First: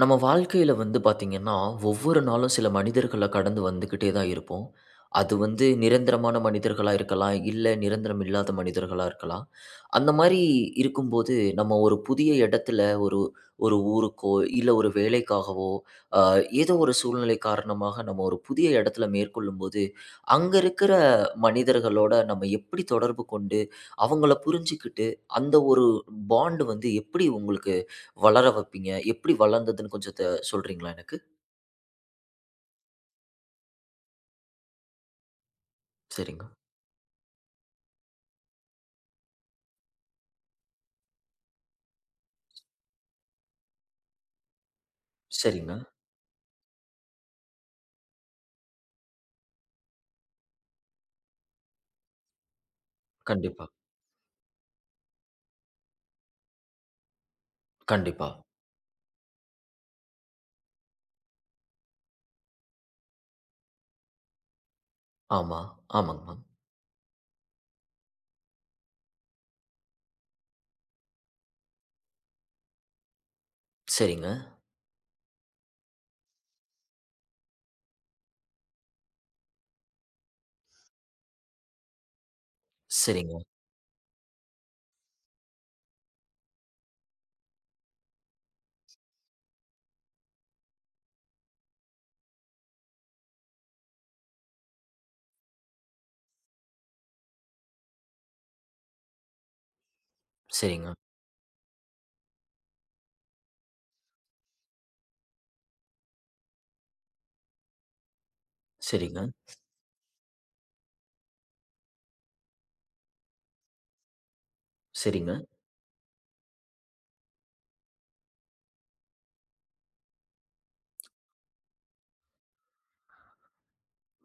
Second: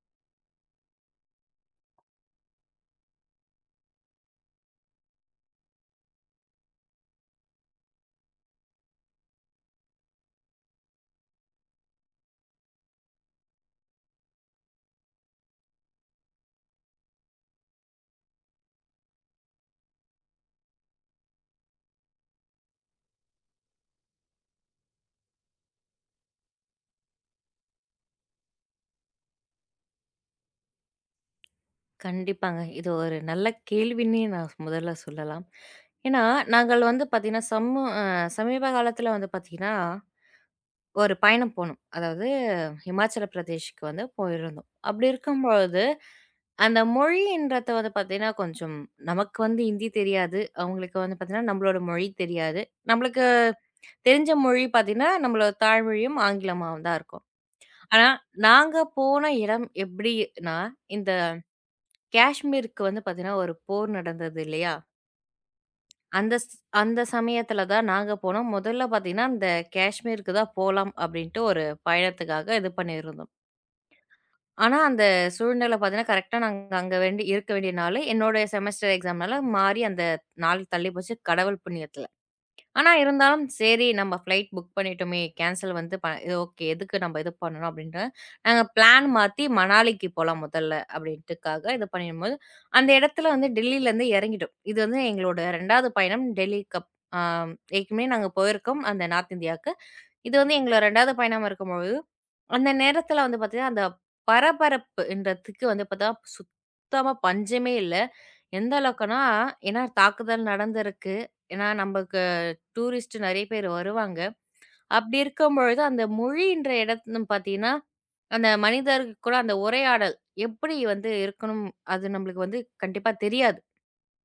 நம்ம வாழ்க்கையில வந்து பார்த்தீங்கன்னா, ஒவ்வொரு நாளும் சில மனிதர்கள கடந்து வந்துகிட்டே தான் இருப்போம். அது வந்து நிரந்தரமான மனிதர்களா இருக்கலாம், இல்ல நிரந்தரம் இல்லாத மனிதர்களா இருக்கலாம். அந்த மாரி இருக்கும்போது, நம்ம ஒரு புதிய இடத்துல ஒரு ஒரு ஊருக்கோ, இல்ல ஒரு வேலைக்காகவோ, அ ஏதோ ஒரு சூழ்நிலை காரணமாக நம்ம ஒரு புதிய இடத்துல மேற்கொள்ளும்போது, அங்க இருக்கிற மனிதர்களோட நம்ம எப்படி தொடர்பு கொண்டு, அவங்கள புரிஞ்சுக்கிட்டு, அந்த ஒரு பாண்ட் வந்து எப்படி உங்களுக்கு வளர வைப்பீங்க? எப்படி வளர்ந்ததுன்னு கொஞ்சம் சொல்றீங்களா எனக்கு? கண்டிப்பாங்க. இது ஒரு நல்ல கேள்வின்னே நான் முதல்ல சொல்லலாம். ஏன்னா, சரிங்க. நாங்கள் வந்து பார்த்தீங்கன்னா, சம்மு அ சமீப காலத்தில வந்து பார்த்தீங்கன்னா, ஒரு பயணம் போனோம். அதாவது ஹிமாச்சல பிரதேஷ்க்கு வந்து போயிருந்தோம். அப்படி சரிங்க. இருக்கும்பொழுது, அந்த மொழின்றத வந்து பார்த்தீங்கன்னா, கொஞ்சம் நமக்கு வந்து ஹிந்தி தெரியாது. அவங்களுக்கு வந்து பார்த்தீங்கன்னா, நம்மளோட மொழி தெரியாது. நம்மளுக்கு கண்டிப்பா, தெரிஞ்ச மொழி பார்த்தீங்கன்னா, நம்மளோட தாய்மொழியும் ஆங்கிலமாவும் தான் இருக்கும். ஆனா, கண்டிப்பா. நாங்க போன இடம் எப்படின்னா, இந்த காஷ்மீருக்கு வந்து பார்த்தீங்கன்னா, ஒரு போர் நடந்தது இல்லையா? ஆமா. ஆமாங்க அந்த மேம். ஸ் அந்த சமயத்தில தான் நாங்க போனோம். முதல்ல பார்த்தீங்கன்னா, அந்த காஷ்மீருக்கு தான் போலாம் அப்படின்ட்டு ஒரு பயணத்துக்காக இது பண்ணியிருந்தோம். சரிங்க, ஆனா, அந்த சூழ்நிலை பார்த்தீங்கன்னா, கரெக்ட்டா நாங்க அங்க வேண்டி இருக்க வேண்டிய நாளு, என்னோட செமஸ்டர் எக்ஸாம்னால மாறி அந்த நாள் தள்ளி போச்சு கடவுள் புண்ணியத்தில. ஆனா சரிங்க, இருந்தாலும் சரி நம்ம ஃப்ளைட் புக் பண்ணிட்டோமே! கேன்சல் வந்து ப இது ஓகே. எதுக்கு நம்ம இது பண்ணணும் அப்டின்ட்டு, நாங்க பிளான் மாத்தி மணாலிக்கு போலாம் முதல்ல அப்டின்ட்டுக்காக இது பண்ணிடும்போது, அந்த இடத்துல வந்து டெல்லிலருந்து இறங்கிட்டோம். இது வந்து எங்களோட 2வது பயணம் டெல்லிக்கு அப் ஆ ஏற்கனவே நாங்க போயிருக்கோம் அந்த நார்த் இந்தியாவுக்கு. இது வந்து எங்களோட சரிங்க, 2வது பயணமா இருக்கும்பொழுது, அந்த நேரத்துல வந்து பார்த்தீங்கன்னா, அந்த பரபரப்புன்றதுக்கு வந்து பார்த்தா சுத்தமா பஞ்சமே இல்ல. எந்த அளவுக்குன்னா, சரிங்க, ஏன்னா தாக்குதல் நடந்திருக்கு. ஏன்னா, நமக்கு டூரிஸ்ட் நெறைய பேர் வருவாங்க. அப்படி சரிங்க. இருக்கும்பொழுது, அந்த மொழின்ற இடத்துன்னு பார்த்தீங்கன்னா, அந்த மனிதருக்கு கூட அந்த உரையாடல் எப்படி வந்து இருக்கணும், அது நம்மளுக்கு வந்து கண்டிப்பா தெரியாது.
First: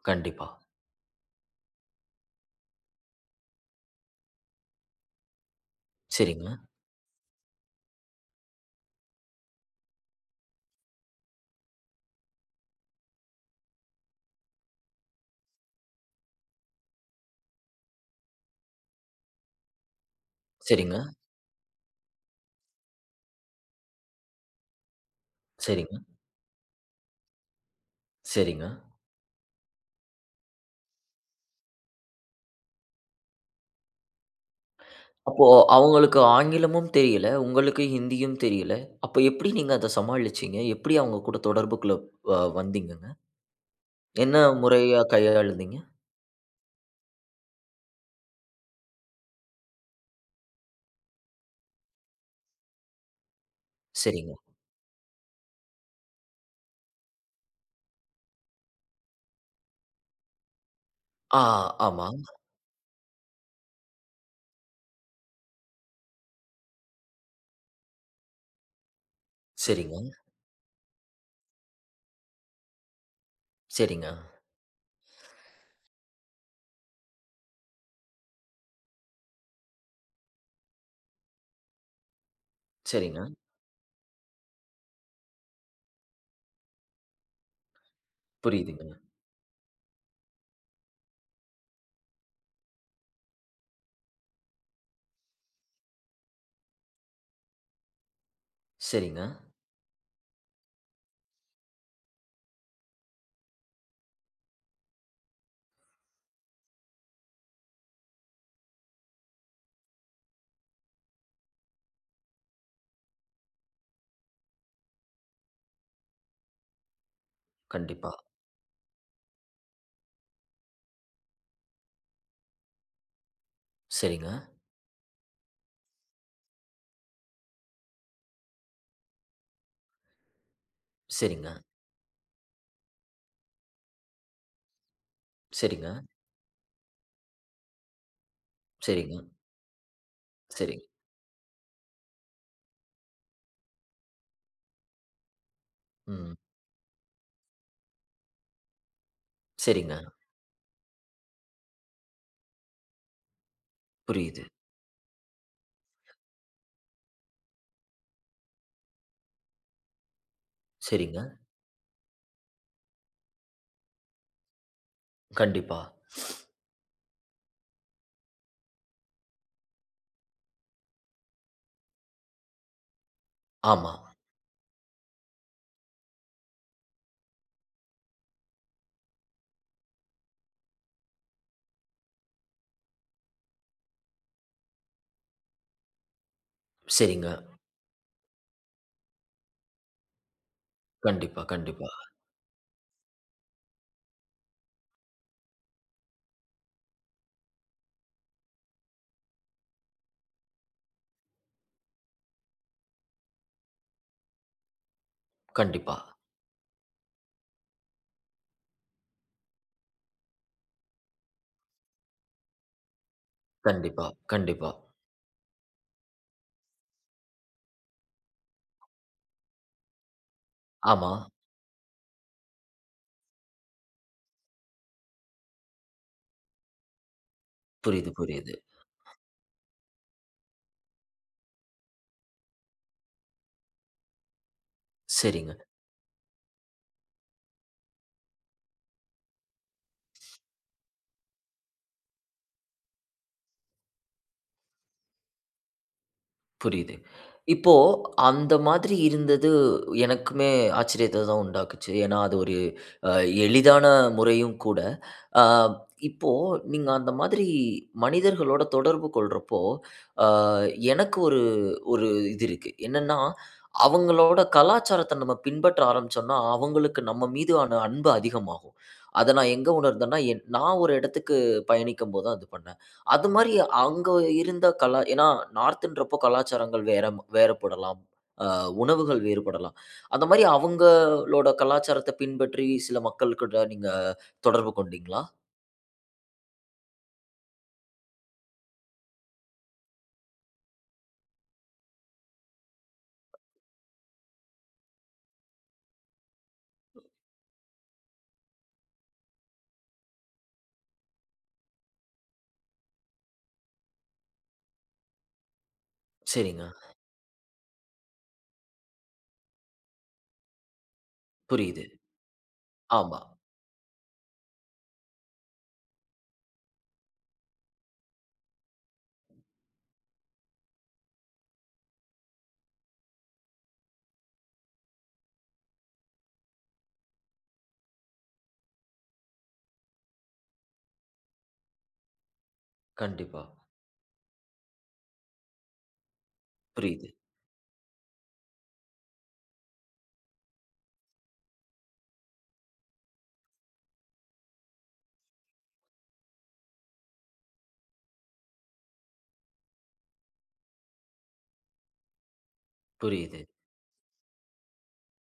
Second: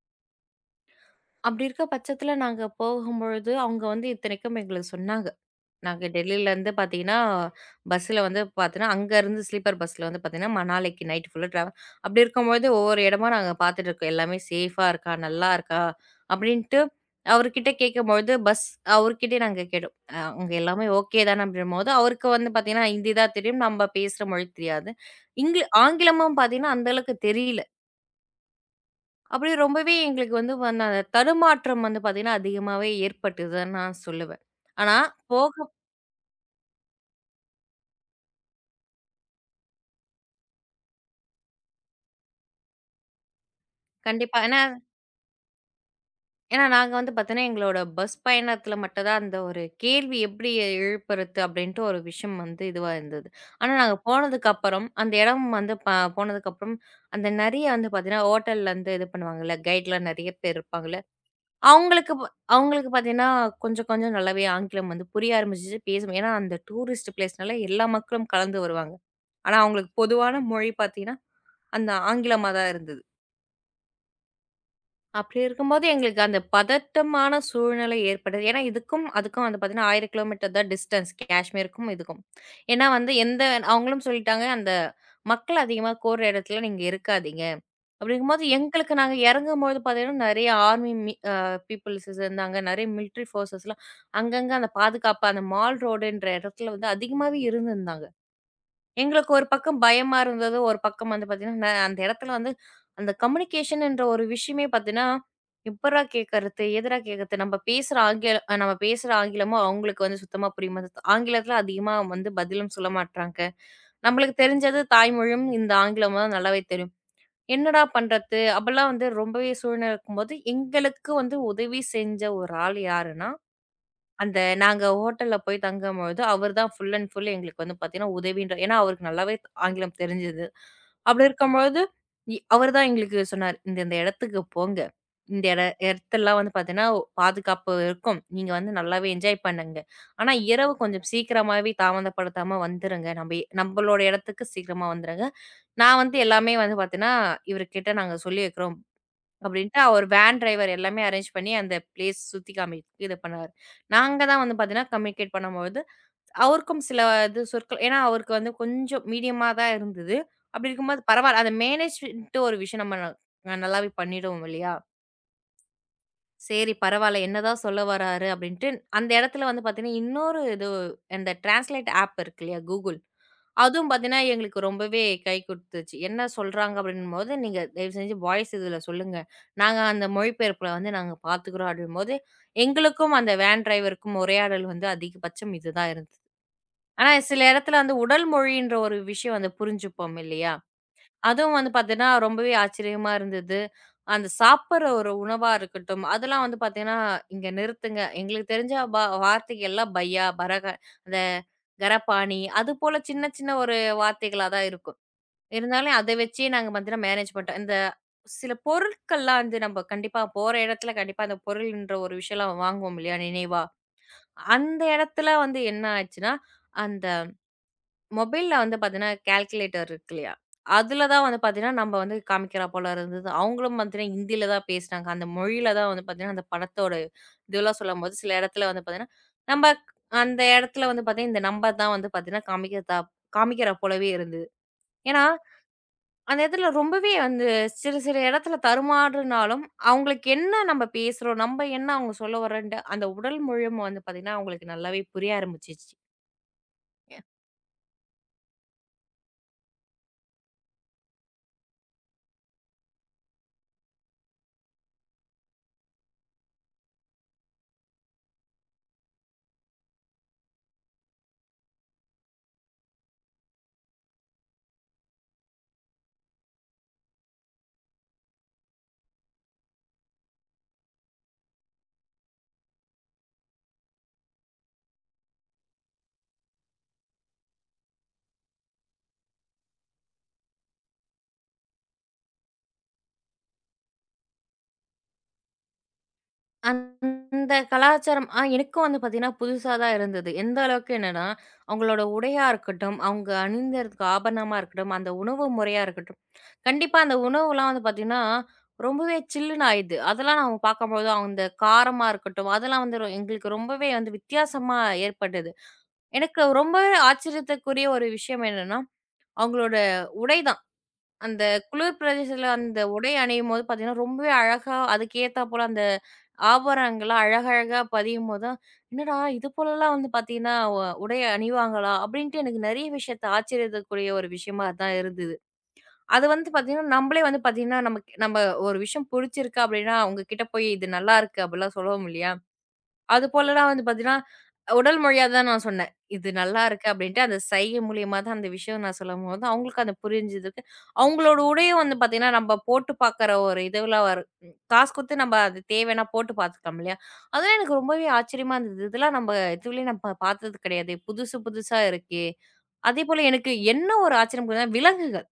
கண்டிப்பா. அப்படி இருக்க பட்சத்தில நாங்க போகும்பொழுது, அவங்க வந்து இத்தனைக்கும் எங்களுக்கு சொன்னாங்க. நாங்க சரிங்க, டெல்லியிலேருந்து பார்த்தீங்கன்னா, பஸ்ஸில வந்து பார்த்தீங்கன்னா, அங்கருந்து ஸ்லீப்பர் பஸ்ல வந்து பார்த்தீங்கன்னா, மணாலிக்கு நைட் ஃபுல்லா ட்ராவல். அப்படி இருக்கும்போது ஒவ்வொரு இடமா நாங்க பார்த்துட்டு இருக்கோம். எல்லாமே சேஃபா இருக்கா? நல்லா இருக்கா? அப்படின்ட்டு அவர்கிட்ட கேட்கும்பொழுது அவர்கிட்டயே நாங்க கேட்டோம். அங்க எல்லாமே சரிங்க, ஓகே தானே அப்படின்னும்போது, அவருக்கு வந்து பார்த்தீங்கன்னா, ஹிந்தி தான் தெரியும். நம்ம பேசுற மொழி தெரியாது. சரிங்க, ஆங்கிலமும் பார்த்தீங்கன்னா, அந்த அளவுக்கு தெரியல. சரிங்க. அப்படி ரொம்பவே எங்களுக்கு வந்து வந்த அந்த தடுமாற்றம் வந்து பார்த்தீங்கன்னா, அதிகமாவே ஏற்பட்டுதுன்னு நான் சொல்லுவேன். ஆனா அப்போ போக அவங்களுக்கு ஆங்கிலமும் தெரியல, உங்களுக்கு ஹிந்தியும் தெரியல. அப்ப எப்படி நீங்க அத சமாளிச்சீங்க? எப்படி அவங்க கூட தொடர்புக்குள்ள வந்தீங்கங்க? என்ன கண்டிப்பா. ஏன்னா முறையா கையாளுந்தீங்க? ஏன்னா, நாங்க வந்து பார்த்தோன்னா, எங்களோட பஸ் பயணத்தில மட்டும் தான் அந்த ஒரு கேள்வி எப்படி எழுப்புறது அப்படின்ட்டு ஒரு விஷயம் வந்து இதுவா இருந்தது. ஆனா, நாங்க சரிங்க. போனதுக்கப்புறம் அந்த இடம் வந்து போனதுக்கப்புறம் அந்த நெறைய வந்து பார்த்தீங்கன்னா, ஹோட்டல்லருந்து இது பண்ணுவாங்கல்ல, கைட்லாம் நெறைய பேர் இருப்பாங்கல்ல. ஆ ஆமா. அவங்களுக்கு ப அவங்களுக்கு பார்த்தீங்கன்னா, கொஞ்சம் கொஞ்சம் நல்லாவே ஆங்கிலம் வந்து புரிய ஆரம்பிச்சுச்சு, பேசும். ஏன்னா, அந்த டூரிஸ்ட் பிளேஸ்னால எல்லா மக்களும் கலந்து வருவாங்க. ஆனா, அவங்களுக்கு சரிங்க, பொதுவான மொழி பார்த்தீங்கன்னா, அந்த ஆங்கிலமா தான் இருந்தது. சரிங்க, அப்படி இருக்கும்போது எங்களுக்கு அந்த பதட்டமான சூழ்நிலை ஏற்படுது. ஏன்னா, இதுக்கும் அதுக்கும் வந்து பார்த்தீங்கன்னா, 1000 கிலோமீட்டர் தான் டிஸ்டன்ஸ் காஷ்மீருக்கும் இதுக்கும். ஏன்னா வந்து சரிங்க. எந்த அவங்களும் சொல்லிட்டாங்க, "அந்த மக்கள் அதிகமா கூடுற இடத்துல நீங்க இருக்காதீங்க." அப்படிங்கும்போது புரியுதுங்க. எங்களுக்கு நாங்க இறங்கும்போது பார்த்தீங்கன்னா, நெறைய ஆர்மி மி அ பீப்பிள்ஸ் இருந்தாங்க. நெறைய மிலிட்டரி ஃபோர்ஸஸ்லாம் அங்கங்க அந்த பாதுகாப்பு அந்த மால் ரோடுன்ற இடத்துல வந்து அதிகமாவே இருந்திருந்தாங்க. சரிங்க. எங்களுக்கு ஒரு பக்கம் பயமா இருந்தது. ஒரு பக்கம் வந்து பார்த்தீங்கன்னா, அந்த இடத்துல வந்து அந்த கம்யூனிகேஷன்ன்ற ஒரு விஷயமே பார்த்தீங்கன்னா, எப்புட்றா கேட்கறது? எதுடா கேட்கறது? நம்ம பேசுற ஆங்கிலமும் அவங்களுக்கு வந்து சுத்தமா புரிய மாட்டேங்குது. ஆங்கிலத்தில அதிகமா வந்து பதிலும் சொல்ல மாட்றாங்க. நம்மளுக்கு தெரிஞ்சது தாய்மொழியும் இந்த ஆங்கிலமும் தான் நல்லாவே தெரியும். என்னடா கண்டிப்பா. பண்றது? அப்பலாம் வந்து ரொம்பவே சூழ்நிலை இருக்கும்போது, எங்களுக்கு வந்து உதவி செஞ்ச ஒரு ஆள் யாருன்னா, சரிங்க, அந்த நாங்க ஹோட்டல்ல போய் தங்கும்பொழுது, அவர் தான் ஃபுல் அண்ட் ஃபுல் எங்களுக்கு வந்து பார்த்தீங்கன்னா, உதவின்ற ஏன்னா அவருக்கு நல்லாவே ஆங்கிலம் தெரிஞ்சது. அப்படி சரிங்க, இருக்கும்பொழுது, அவர் தான் எங்களுக்கு சொன்னாரு. "இந்த இந்த இடத்துக்கு போங்க. இந்த சரிங்க, இடத்தெல்லாம் வந்து பார்த்தீங்கன்னா, பாதுகாப்பு இருக்கும். நீங்க வந்து நல்லாவே சரிங்க, என்ஜாய் பண்ணுங்க. ஆனா இரவு சரிங்க. கொஞ்சம் சீக்கிரமாவே தாமதப்படுத்தாம வந்துருங்க. நம்பளோட இடத்துக்கு சீக்கிரமா வந்துருங்க. நான் வந்து ம். எல்லாமே வந்து பார்த்தீங்கன்னா, இவருகிட்ட நாங்க சொல்லி வைக்கிறோம்." அப்படின்ட்டு சரிங்க. அவர் வேன் டிரைவர் எல்லாமே அரேஞ்ச் பண்ணி அந்த பிளேஸ் சுத்தி காமிக்க இது பண்ணாரு. நாங்க புரியுது. தான் வந்து பார்த்தீங்கன்னா, கம்யூனிகேட் பண்ணும்பொழுது, அவருக்கும் சில இது சொற்கள் ஏன்னா அவருக்கு வந்து கொஞ்சம் மீடியமா தான் இருந்தது. அப்படி இருக்கும்போது சரிங்க. பரவால்ல. அந்த மேனேஜ்மென்ட்டு ஒரு விஷயம் நம்ம நல்லாவே பண்ணிடுவோம் இல்லையா? கண்டிப்பா. சரி பரவால்ல. என்னதான் சொல்ல வராரு அப்படின்ட்டு, அந்த இடத்துல வந்து பார்த்தீங்கன்னா, இன்னொரு இது இந்த டிரான்ஸ்லேட் ஆப் இருக்கு இல்லையா Google. அதுவும் ஆமா. பார்த்தீங்கன்னா, எங்களுக்கு ரொம்பவே கை குடுத்துச்சு. என்ன சொல்றாங்க அப்படின்னும்போது, "நீங்க தயவு செஞ்சு வாய்ஸ் இதுல சொல்லுங்க. நாங்க அந்த மொழிபெயர்ப்புல வந்து நாங்க பார்த்துக்கிறோம்." அப்படிங்கும்போது, எங்களுக்கும் அந்த வேன் டிரைவருக்கும் உரையாடல் வந்து அதிகபட்சம் இதுதான் இருந்தது. ஆனா, சரிங்க. சில இடத்துல வந்து உடல் மொழின்ற ஒரு விஷயம் வந்து புரிஞ்சுப்போம் இல்லையா? கண்டிப்பா, அதுவும் வந்து கண்டிப்பா, பார்த்தீங்கன்னா, ரொம்பவே ஆச்சரியமா இருந்தது. அந்த சாப்பிடுற ஒரு உணவா இருக்கட்டும், அதெல்லாம் வந்து பார்த்தீங்கன்னா, "இங்க நிறுத்துங்க. எங்களுக்கு தெரிஞ்ச வார்த்தைகள் எல்லாம் பையா, பரக அந்த கரபாணி" அதுபோல சின்ன சின்ன ஒரு வார்த்தைகளா தான் இருக்கும். கண்டிப்பா, இருந்தாலும் அதை வச்சே நாங்க பார்த்தீங்கன்னா மேனேஜ் பண்ணிட்டோம். இந்த சில பொருட்கள்லாம் வந்து நம்ம கண்டிப்பா போற இடத்துல கண்டிப்பா அந்த பொருள்ன்ற ஒரு விஷயம்லாம் வாங்குவோம் இல்லையா? நினைவா. கண்டிப்பா, கண்டிப்பா. அந்த இடத்துல வந்து என்ன ஆச்சுன்னா, அந்த மொபைல்ல வந்து பார்த்தீங்கன்னா, கால்குலேட்டர் இருக்கு இல்லையா? அதுல ஆமா. தான் வந்து பார்த்தீங்கன்னா, நம்ம வந்து காமிக்கிறா போல இருந்தது. அவங்களும் பார்த்தீங்கன்னா, ஹிந்தியில தான் பேசினாங்க. அந்த மொழியில தான் வந்து பார்த்தீங்கன்னா, அந்த படத்தோட இதுவெல்லாம் புரியுது, சொல்லும்போது, சில புரியுது. இடத்துல வந்து பார்த்தீங்கன்னா, நம்ம அந்த இடத்துல வந்து பார்த்தீங்கன்னா, இந்த நம்பர் தான் வந்து பார்த்தீங்கன்னா, காமிக்கிறா போலவே இருந்தது. ஏன்னா, சரிங்க. அந்த இடத்துல ரொம்பவே வந்து சில சில இடத்துல தடுமாறுனாலும், அவங்களுக்கு என்ன நம்ம பேசுறோம், நம்ம என்ன அவங்க சொல்ல வரோன்ட்டு அந்த உடல் மொழியும் வந்து பார்த்தீங்கன்னா, அவங்களுக்கு நல்லாவே புரிய ஆரம்பிச்சுச்சு. புரியுது. இப்போ அந்த மாதிரி இருந்தது எனக்குமே ஆச்சரியத்த தான் உண்டாக்குச்சு. ஏன்னா அது ஒரு அ எளிதான முறையும் கூட. அ இப்போ நீங்க அந்த மாதிரி மனிதர்களோட தொடர்பு கொள்றப்போ, அ எனக்கு ஒரு ஒரு இது இருக்கு. என்னன்னா, அவங்களோட கலாச்சாரத்த நம்ம பின்பற்ற ஆரம்பிச்சோம்னா, அவங்களுக்கு நம்ம மீதான அன்பு அதிகமாகும். அத நான் எங்க உணர்ந்தேன்னா, நான் ஒரு இடத்துக்கு பயணிக்கும்போது தான் அது பண்ணேன். அது மாரி அங்க இருந்த ஏன்னா நார்த்துன்றப்போ கலாச்சாரங்கள் வேறுபடலாம். அ உணவுகள் வேறுபடலாம். அந்த மாரி அவங்களோட கலாச்சாரத்த பின்பற்றி சில மக்கள் கூட நீங்க தொடர்பு கொண்டீங்களா? அந்த கலாச்சாரம் ஆ எனக்கும் வந்து பார்த்தீங்கன்னா, புதுசா தான் இருந்தது. எந்த அளவுக்கு என்னன்னா, அவங்களோட உடையா இருக்கட்டும், அவங்க அணிந்ததுக்கு ஆபரணமா இருக்கட்டும், அந்த உணவு முறையா இருக்கட்டும், கண்டிப்பா அந்த உணவுலாம் வந்து பார்த்தீங்கன்னா, ரொம்பவே சில்லுன்னு ஆயிடுது. அதெல்லாம் நம்ம பார்க்கும்போது அந்த காரமா இருக்கட்டும், அதெல்லாம் வந்து எங்களுக்கு ரொம்பவே வந்து வித்தியாசமா ஏற்பட்டது. எனக்கு சரிங்க. ரொம்பவே ஆச்சரியத்துக்குரிய ஒரு விஷயம் என்னன்னா, அவங்களோட உடை தான். அந்த புரியுது. குளிர் பிரதேசத்தில அந்த உடை ஆமா. அணியும்போது பார்த்தீங்கன்னா, ரொம்பவே அழகா அதுக்கு ஏத்தாப்போல அந்த ஆபரணங்களா அழகழகா பதியும்போது தான், "என்னடா இது போலலாம் வந்து பார்த்தீங்கன்னா, உடை அணிவாங்களா?" அப்படின்ட்டு எனக்கு நிறைய விஷயத்த ஆச்சரியத்தக்கூடிய ஒரு விஷயமா தான் இருந்தது. அது வந்து பார்த்தீங்கன்னா, நம்பளே வந்து பார்த்தீங்கன்னா, நமக்கு நம்ம ஒரு விஷயம் புடிச்சிருக்கு அப்படின்னா, அவங்க கிட்ட போய், "இது நல்லாருக்கு" அப்படிலாம் சொல்லுவோம் இல்லையா? அது கண்டிப்பா. போலலாம் வந்து பார்த்தீங்கன்னா, உடல் மொழியா தான் நான் சொன்னேன். இது நல்லாருக்கு புரியுது, அப்டின்ட்டு அந்த சைகை மூலியமா தான் அந்த விஷயம் நான் சொல்லும்போது, அவங்களுக்கு அது புரிஞ்சதுக்கு அவங்களோட உடையும் வந்து பார்த்தீங்கன்னா, நம்ம போட்டு பார்க்குற ஒரு இதுல வரும். காசு குடுத்து நம்ம அது தேவைன்னா போட்டு பார்த்துக்கலாம் இல்லையா? அதெல்லாம் எனக்கு ரொம்பவே ஆச்சரியமா இருந்தது. இதெல்லாம் நம்ம இதுவரையும் நம்ம பார்த்தது கிடையாதே! புதுசு புதுசா இருக்கே! அதேபோல புரியுது. எனக்கு என்ன ஒரு ஆச்சரியம் புரியுதுன்னா, விலங்குகள்.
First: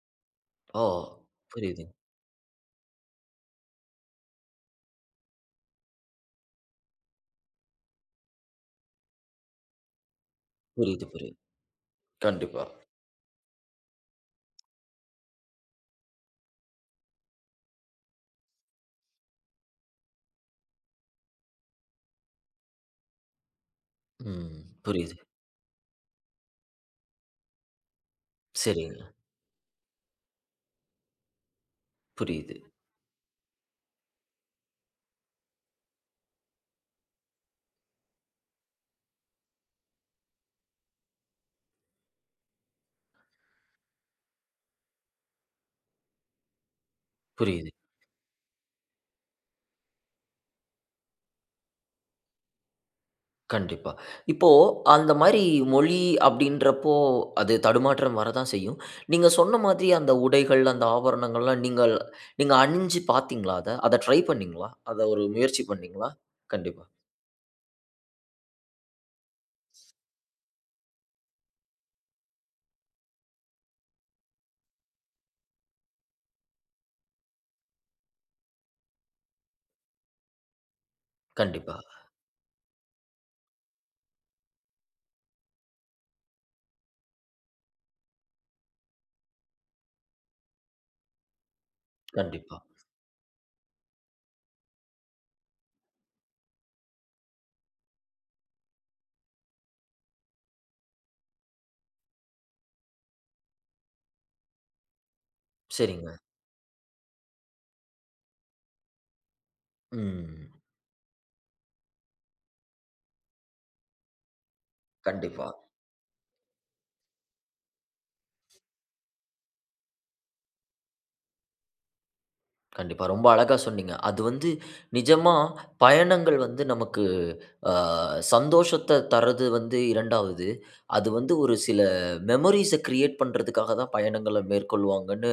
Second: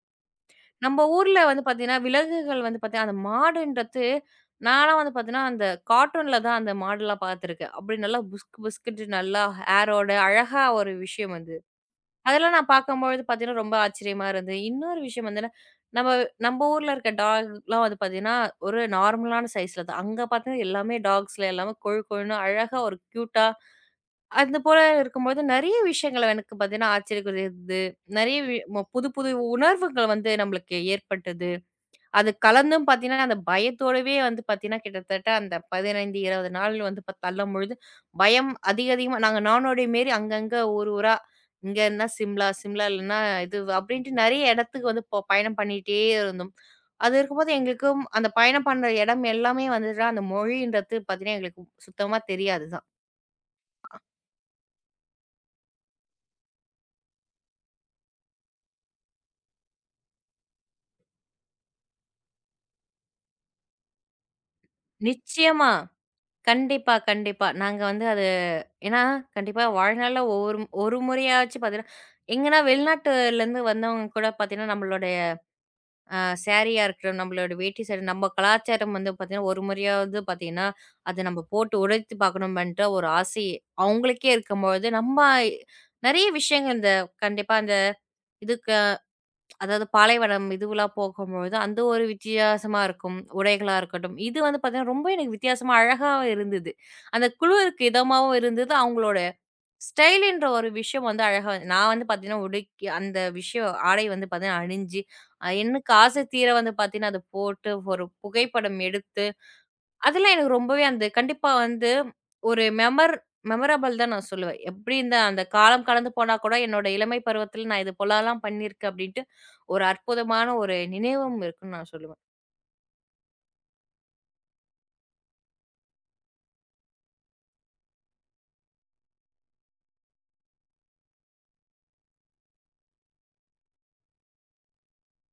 ஓ! நம்ம ஊர்ல வந்து புரியுதுங்க. பார்த்தீங்கன்னா, விலங்குகள் வந்து பார்த்தீங்கன்னா, அந்த மாடுன்றது நான்லாம் வந்து பார்த்தீங்கன்னா, அந்த கார்ட்டூன்ல தான் அந்த மாடுலாம் பார்த்துருக்கேன். அப்படி நல்லா புஸ்க் புஸ்குன்ட்டு நல்லா ஹேரோட அழகா ஒரு புரியுது, விஷயம் புரியுது. அது. அதெல்லாம் கண்டிப்பா. நான் பார்க்கும்பொழுது பார்த்தீங்கன்னா, ரொம்ப ஆச்சரியமா இருந்தது. இன்னொரு விஷயம் வந்துன்னா, நம்ம நம்ம ஊர்ல இருக்க டாக்லாம் வந்து பார்த்தீங்கன்னா, ஒரு நார்மலான சைஸ்ல தான். அங்க பார்த்தீங்கன்னா, எல்லாமே டாக்ஸ்ல எல்லாமே கொழு கொழுன்னு அழகா ஒரு கியூட்டா ம். அது போல புரியுது. இருக்கும்போது நெறைய விஷயங்கள் எனக்கு பார்த்தீங்கன்னா, ஆச்சரியக்குரியது. நெறைய வி ம சரிங்க. புது புது உணர்வுகள் வந்து நம்மளுக்கு ஏற்பட்டது. அது புரியுது, கலந்தும் பார்த்தீங்கன்னா, அந்த பயத்தோடவே வந்து பார்த்தீங்கன்னா, கிட்டத்தட்ட அந்த 15, 20 நாள் வந்து தள்ளும்பொழுது, பயம் அதிக அதிகமா நாங்க நானோடி மாரி அங்கங்க ஊர் ஊரா, இங்கன்னா சிம்லா, சிம்லா இல்லன்னா இது அப்படின்ட்டு நெறைய இடத்துக்கு வந்து பயணம் பண்ணிட்டே இருந்தோம். அது இருக்கும்போது புரியுது. எங்களுக்கும் அந்த பயணம் பண்ற இடம் எல்லாமே வந்துட்டுனா, அந்த மொழின்றது பார்த்தீங்கன்னா, எங்களுக்கு சுத்தமா தெரியாது தான். கண்டிப்பா. இப்போ அந்த மாரி மொழி அப்படின்றப்போ, அது தடுமாற்றம் வரதான் செய்யும். நீங்க சொன்ன மாதிரி அந்த உடைகள், அந்த ஆபரணங்கள்லாம் நீங்க அணிஞ்சு பார்த்தீங்களா அத? அத ட்ரை பண்ணீங்களா? அத ஒரு முயற்சி நிச்சயமா. பண்ணீங்களா? கண்டிப்பா, கண்டிப்பா, கண்டிப்பா. நாங்க வந்து அது ஏன்னா கண்டிப்பா வாழ்நாள்ல ஒவ்வொரு ஒரு முறையாச்சும் பார்த்தீங்கன்னா, எங்கன்னா வெளிநாட்டுலேருந்து வந்தவங்க கூட பார்த்தீங்கன்னா, நம்மளுடைய அ சாரியா இருக்கட்டும், நம்மளோட வேட்டி சாரி நம்ம கலாச்சாரம் வந்து பார்த்தீங்கன்னா, ஒரு முறையாவது பார்த்தீங்கன்னா, அத நம்ம போட்டு கண்டிப்பா, உடைத்து பார்க்கணுமேன்ற ஒரு ஆசை அவங்களுக்கே இருக்கும்பொழுது, நம்ம நிறைய விஷயங்கள் இந்த கண்டிப்பா அந்த இதுக்கு அதாவது பாலைவனம் இதுவெல்லாம் போகும்பொழுது, அந்த ஒரு கண்டிப்பா. வித்தியாசமா இருக்கும். உடைகளா இருக்கட்டும். இது வந்து பார்த்தீங்கன்னா, ரொம்ப எனக்கு வித்தியாசமா அழகாவும் இருந்தது. அந்த குழுவிற்கு இதமாவும் இருந்தது. அவங்களோட ஸ்டைல்ன்ற ஒரு விஷயம் வந்து அழகா வந்து- நான் வந்து பார்த்தீங்கன்னா, உடைக்கு அந்த விஷயம் ஆடை வந்து பார்த்தீங்கன்னா, அணிஞ்சு, எனக்கு சரிங்க. ஆசை தீர வந்து பார்த்தீங்கன்னா, அத போட்டு ஒரு புகைப்படம் எடுத்து அதெல்லாம் ம். எனக்கு ரொம்பவே அந்த கண்டிப்பா வந்து ஒரு மெமரபிள் தான் நான் சொல்லுவேன். எப்படி இந்த அந்த கண்டிப்பா. காலம் கடந்து போனா கூட என்னோட இளமை பருவத்தில நான் இது போலலாம் பண்ணியிருக்கேன் அப்படின்ட்டு, ஒரு அற்புதமான ஒரு நினைவும் இருக்குன்னு நான் சொல்லுவேன். கண்டிப்பா. ரொம்ப அழகா சொன்னீங்க. அது வந்து நிஜமா பயணங்கள் வந்து நமக்கு அ சந்தோஷத்த தர்றது வந்து 2வது. அது வந்து ஒரு சில மெமோரீஸ கிரியேட் பண்றதுக்காக தான் பயணங்கள மேற்கொள்வாங்கன்னு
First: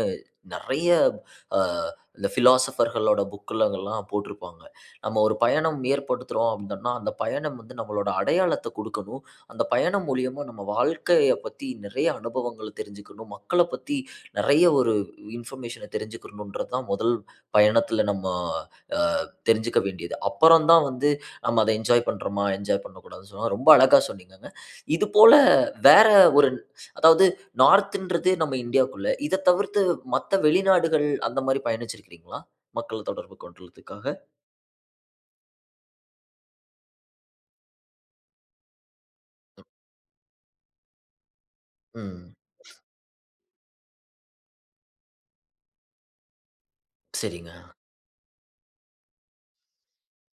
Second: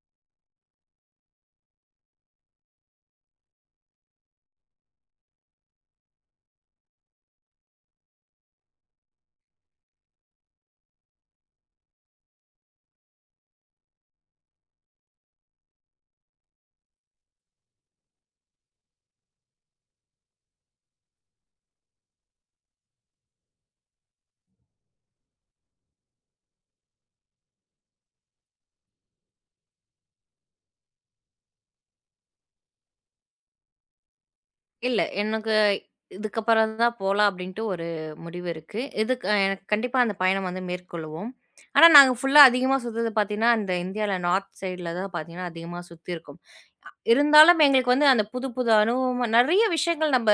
நெறைய அ இந்த பிலாசபர்களோட புக்குலலாம் போட்டிருப்பாங்க. நம்ம ஒரு பயணம் ஏற்படுத்துறோம் அப்படின்னா, அந்த பயணம் வந்து நம்மளோட அடையாளத்த குடுக்கணும். அந்த பயணம் மூலியமா நம்ம வாழ்க்கைய பத்தி நெறைய அனுபவங்கள தெரிஞ்சுக்கணும். மக்கள பத்தி நெறைய ஒரு இன்ஃபர்மேஷன தெரிஞ்சுக்கணும்ன்றது தான் முதல் பயணத்துல நம்ம அ தெரிஞ்சுக்க வேண்டியது. அப்புறம் தான் வந்து நம்ம அத என்ஜாய் பண்றோமா, என்ஜாய் பண்ணக்கூடாதுன்னு சொன்னா ரொம்ப அழகா சொன்னீங்கங்க. இது போல வேற ஒரு அதாவது நார்த்ன்றது நம்ம இந்தியாக்குள்ள. இத தவிர்த்து மத்த வெளிநாடுகள் அந்த மாரி பயணிச்சிருக்கிறீங்களா? மக்கள் தொடர்பு கொள்றதுக்காக? இல்ல எனக்கு இதுக்கப்புறம் தான் போலாம் அப்படின்ட்டு ஒரு முடிவு இருக்கு. இதுக்கு எனக்கு கண்டிப்பா அந்த பயணம் வந்து மேற்கொள்வோம். ஆனா நாங்க ம். ஃபுல்லா அதிகமா சுத்துறது பார்த்தீங்கன்னா, இந்த இந்தியால நார்த் சைட்ல தான் பார்த்தீங்கன்னா அதிகமா சுத்தியிருக்கோம். சரிங்க. இருந்தாலும் எங்களுக்கு வந்து அந்த புது புது அனுபவம் நெறைய விஷயங்கள் நம்ப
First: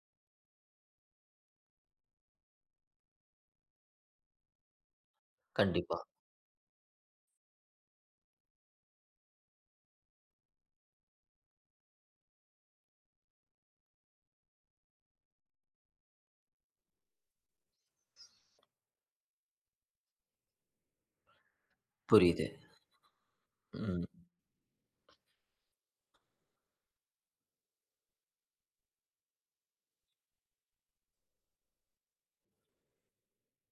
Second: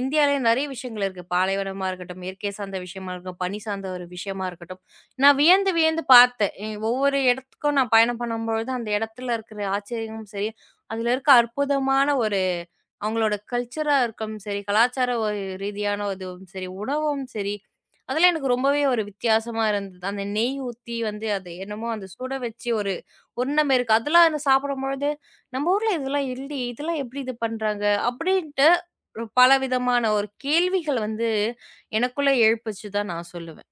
இந்தியாலயே நெறைய விஷயங்கள் இருக்கு. பாலைவனமா இருக்கட்டும், இயற்கை சார்ந்த விஷயமா இருக்கட்டும், பனி சார்ந்த ஒரு விஷயமா இருக்கட்டும். நான் வியந்து கண்டிப்பா. வியந்து பார்த்தேன். ஒவ்வொரு இடத்துக்கும் நான் பயணம் பண்ணும்பொழுது, அந்த இடத்துல இருக்கிற ஆச்சரியமும் சரி, அதுல இருக்க அற்புதமான ஒரு அவங்களோட கல்ச்சரா இருக்கவும் சரி, கலாச்சார ஒரு ரீதியான இதுவும் சரி, உணவும் சரி, அதெல்லாம் எனக்கு ரொம்பவே ஒரு வித்தியாசமா இருந்தது. அந்த நெய் ஊத்தி வந்து, அது என்னமோ அந்த சுட புரியுது. வச்சு ஒரு உருண்ட மாரி இருக்கு. ம். அதெல்லாம் நான் சாப்பிடும்பொழுது நம்ம ஊர்ல இதெல்லாம் இல்லையே! இதெல்லாம் எப்படி இது பண்றாங்க? அப்படின்ட்டு ஒரு பலவிதமான ஒரு கேள்விகள் வந்து எனக்குள்ள எழுப்புச்சு தான் நான் சொல்லுவேன்.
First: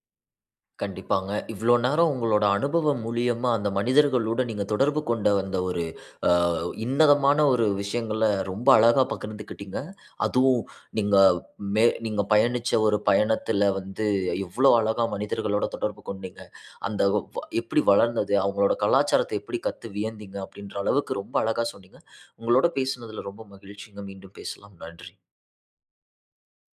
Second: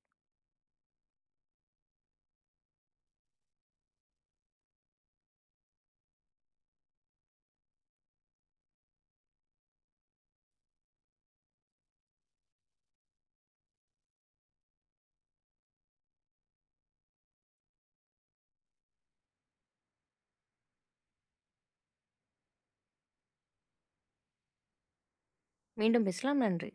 கண்டிப்பாங்க. இவ்ளோ நேரம் உங்களோட அனுபவம் மூலியமா அந்த மனிதர்களோட நீங்க தொடர்பு கொண்ட அந்த ஒரு அ உன்னதமான ஒரு விஷயங்கள ரொம்ப அழகா பகிர்ந்துக்கிட்டீங்க. அதுவும் நீங்க நீங்க பயணிச்ச ஒரு பயணத்துல வந்து எவ்ளோ அழகா மனிதர்களோட தொடர்பு கொண்டீங்க. அந்த எப்படி வளர்ந்தது, அவங்களோட கலாச்சாரத்த எப்படி கத்து வியந்தீங்க அப்படின்ற அளவுக்கு ரொம்ப அழகா சொன்னீங்க. உங்களோட பேசுனதுல ரொம்ப மகிழ்ச்சிங்க. மீண்டும் பேசலாம். நன்றி. மீண்டும் பேசலாம். நன்றி.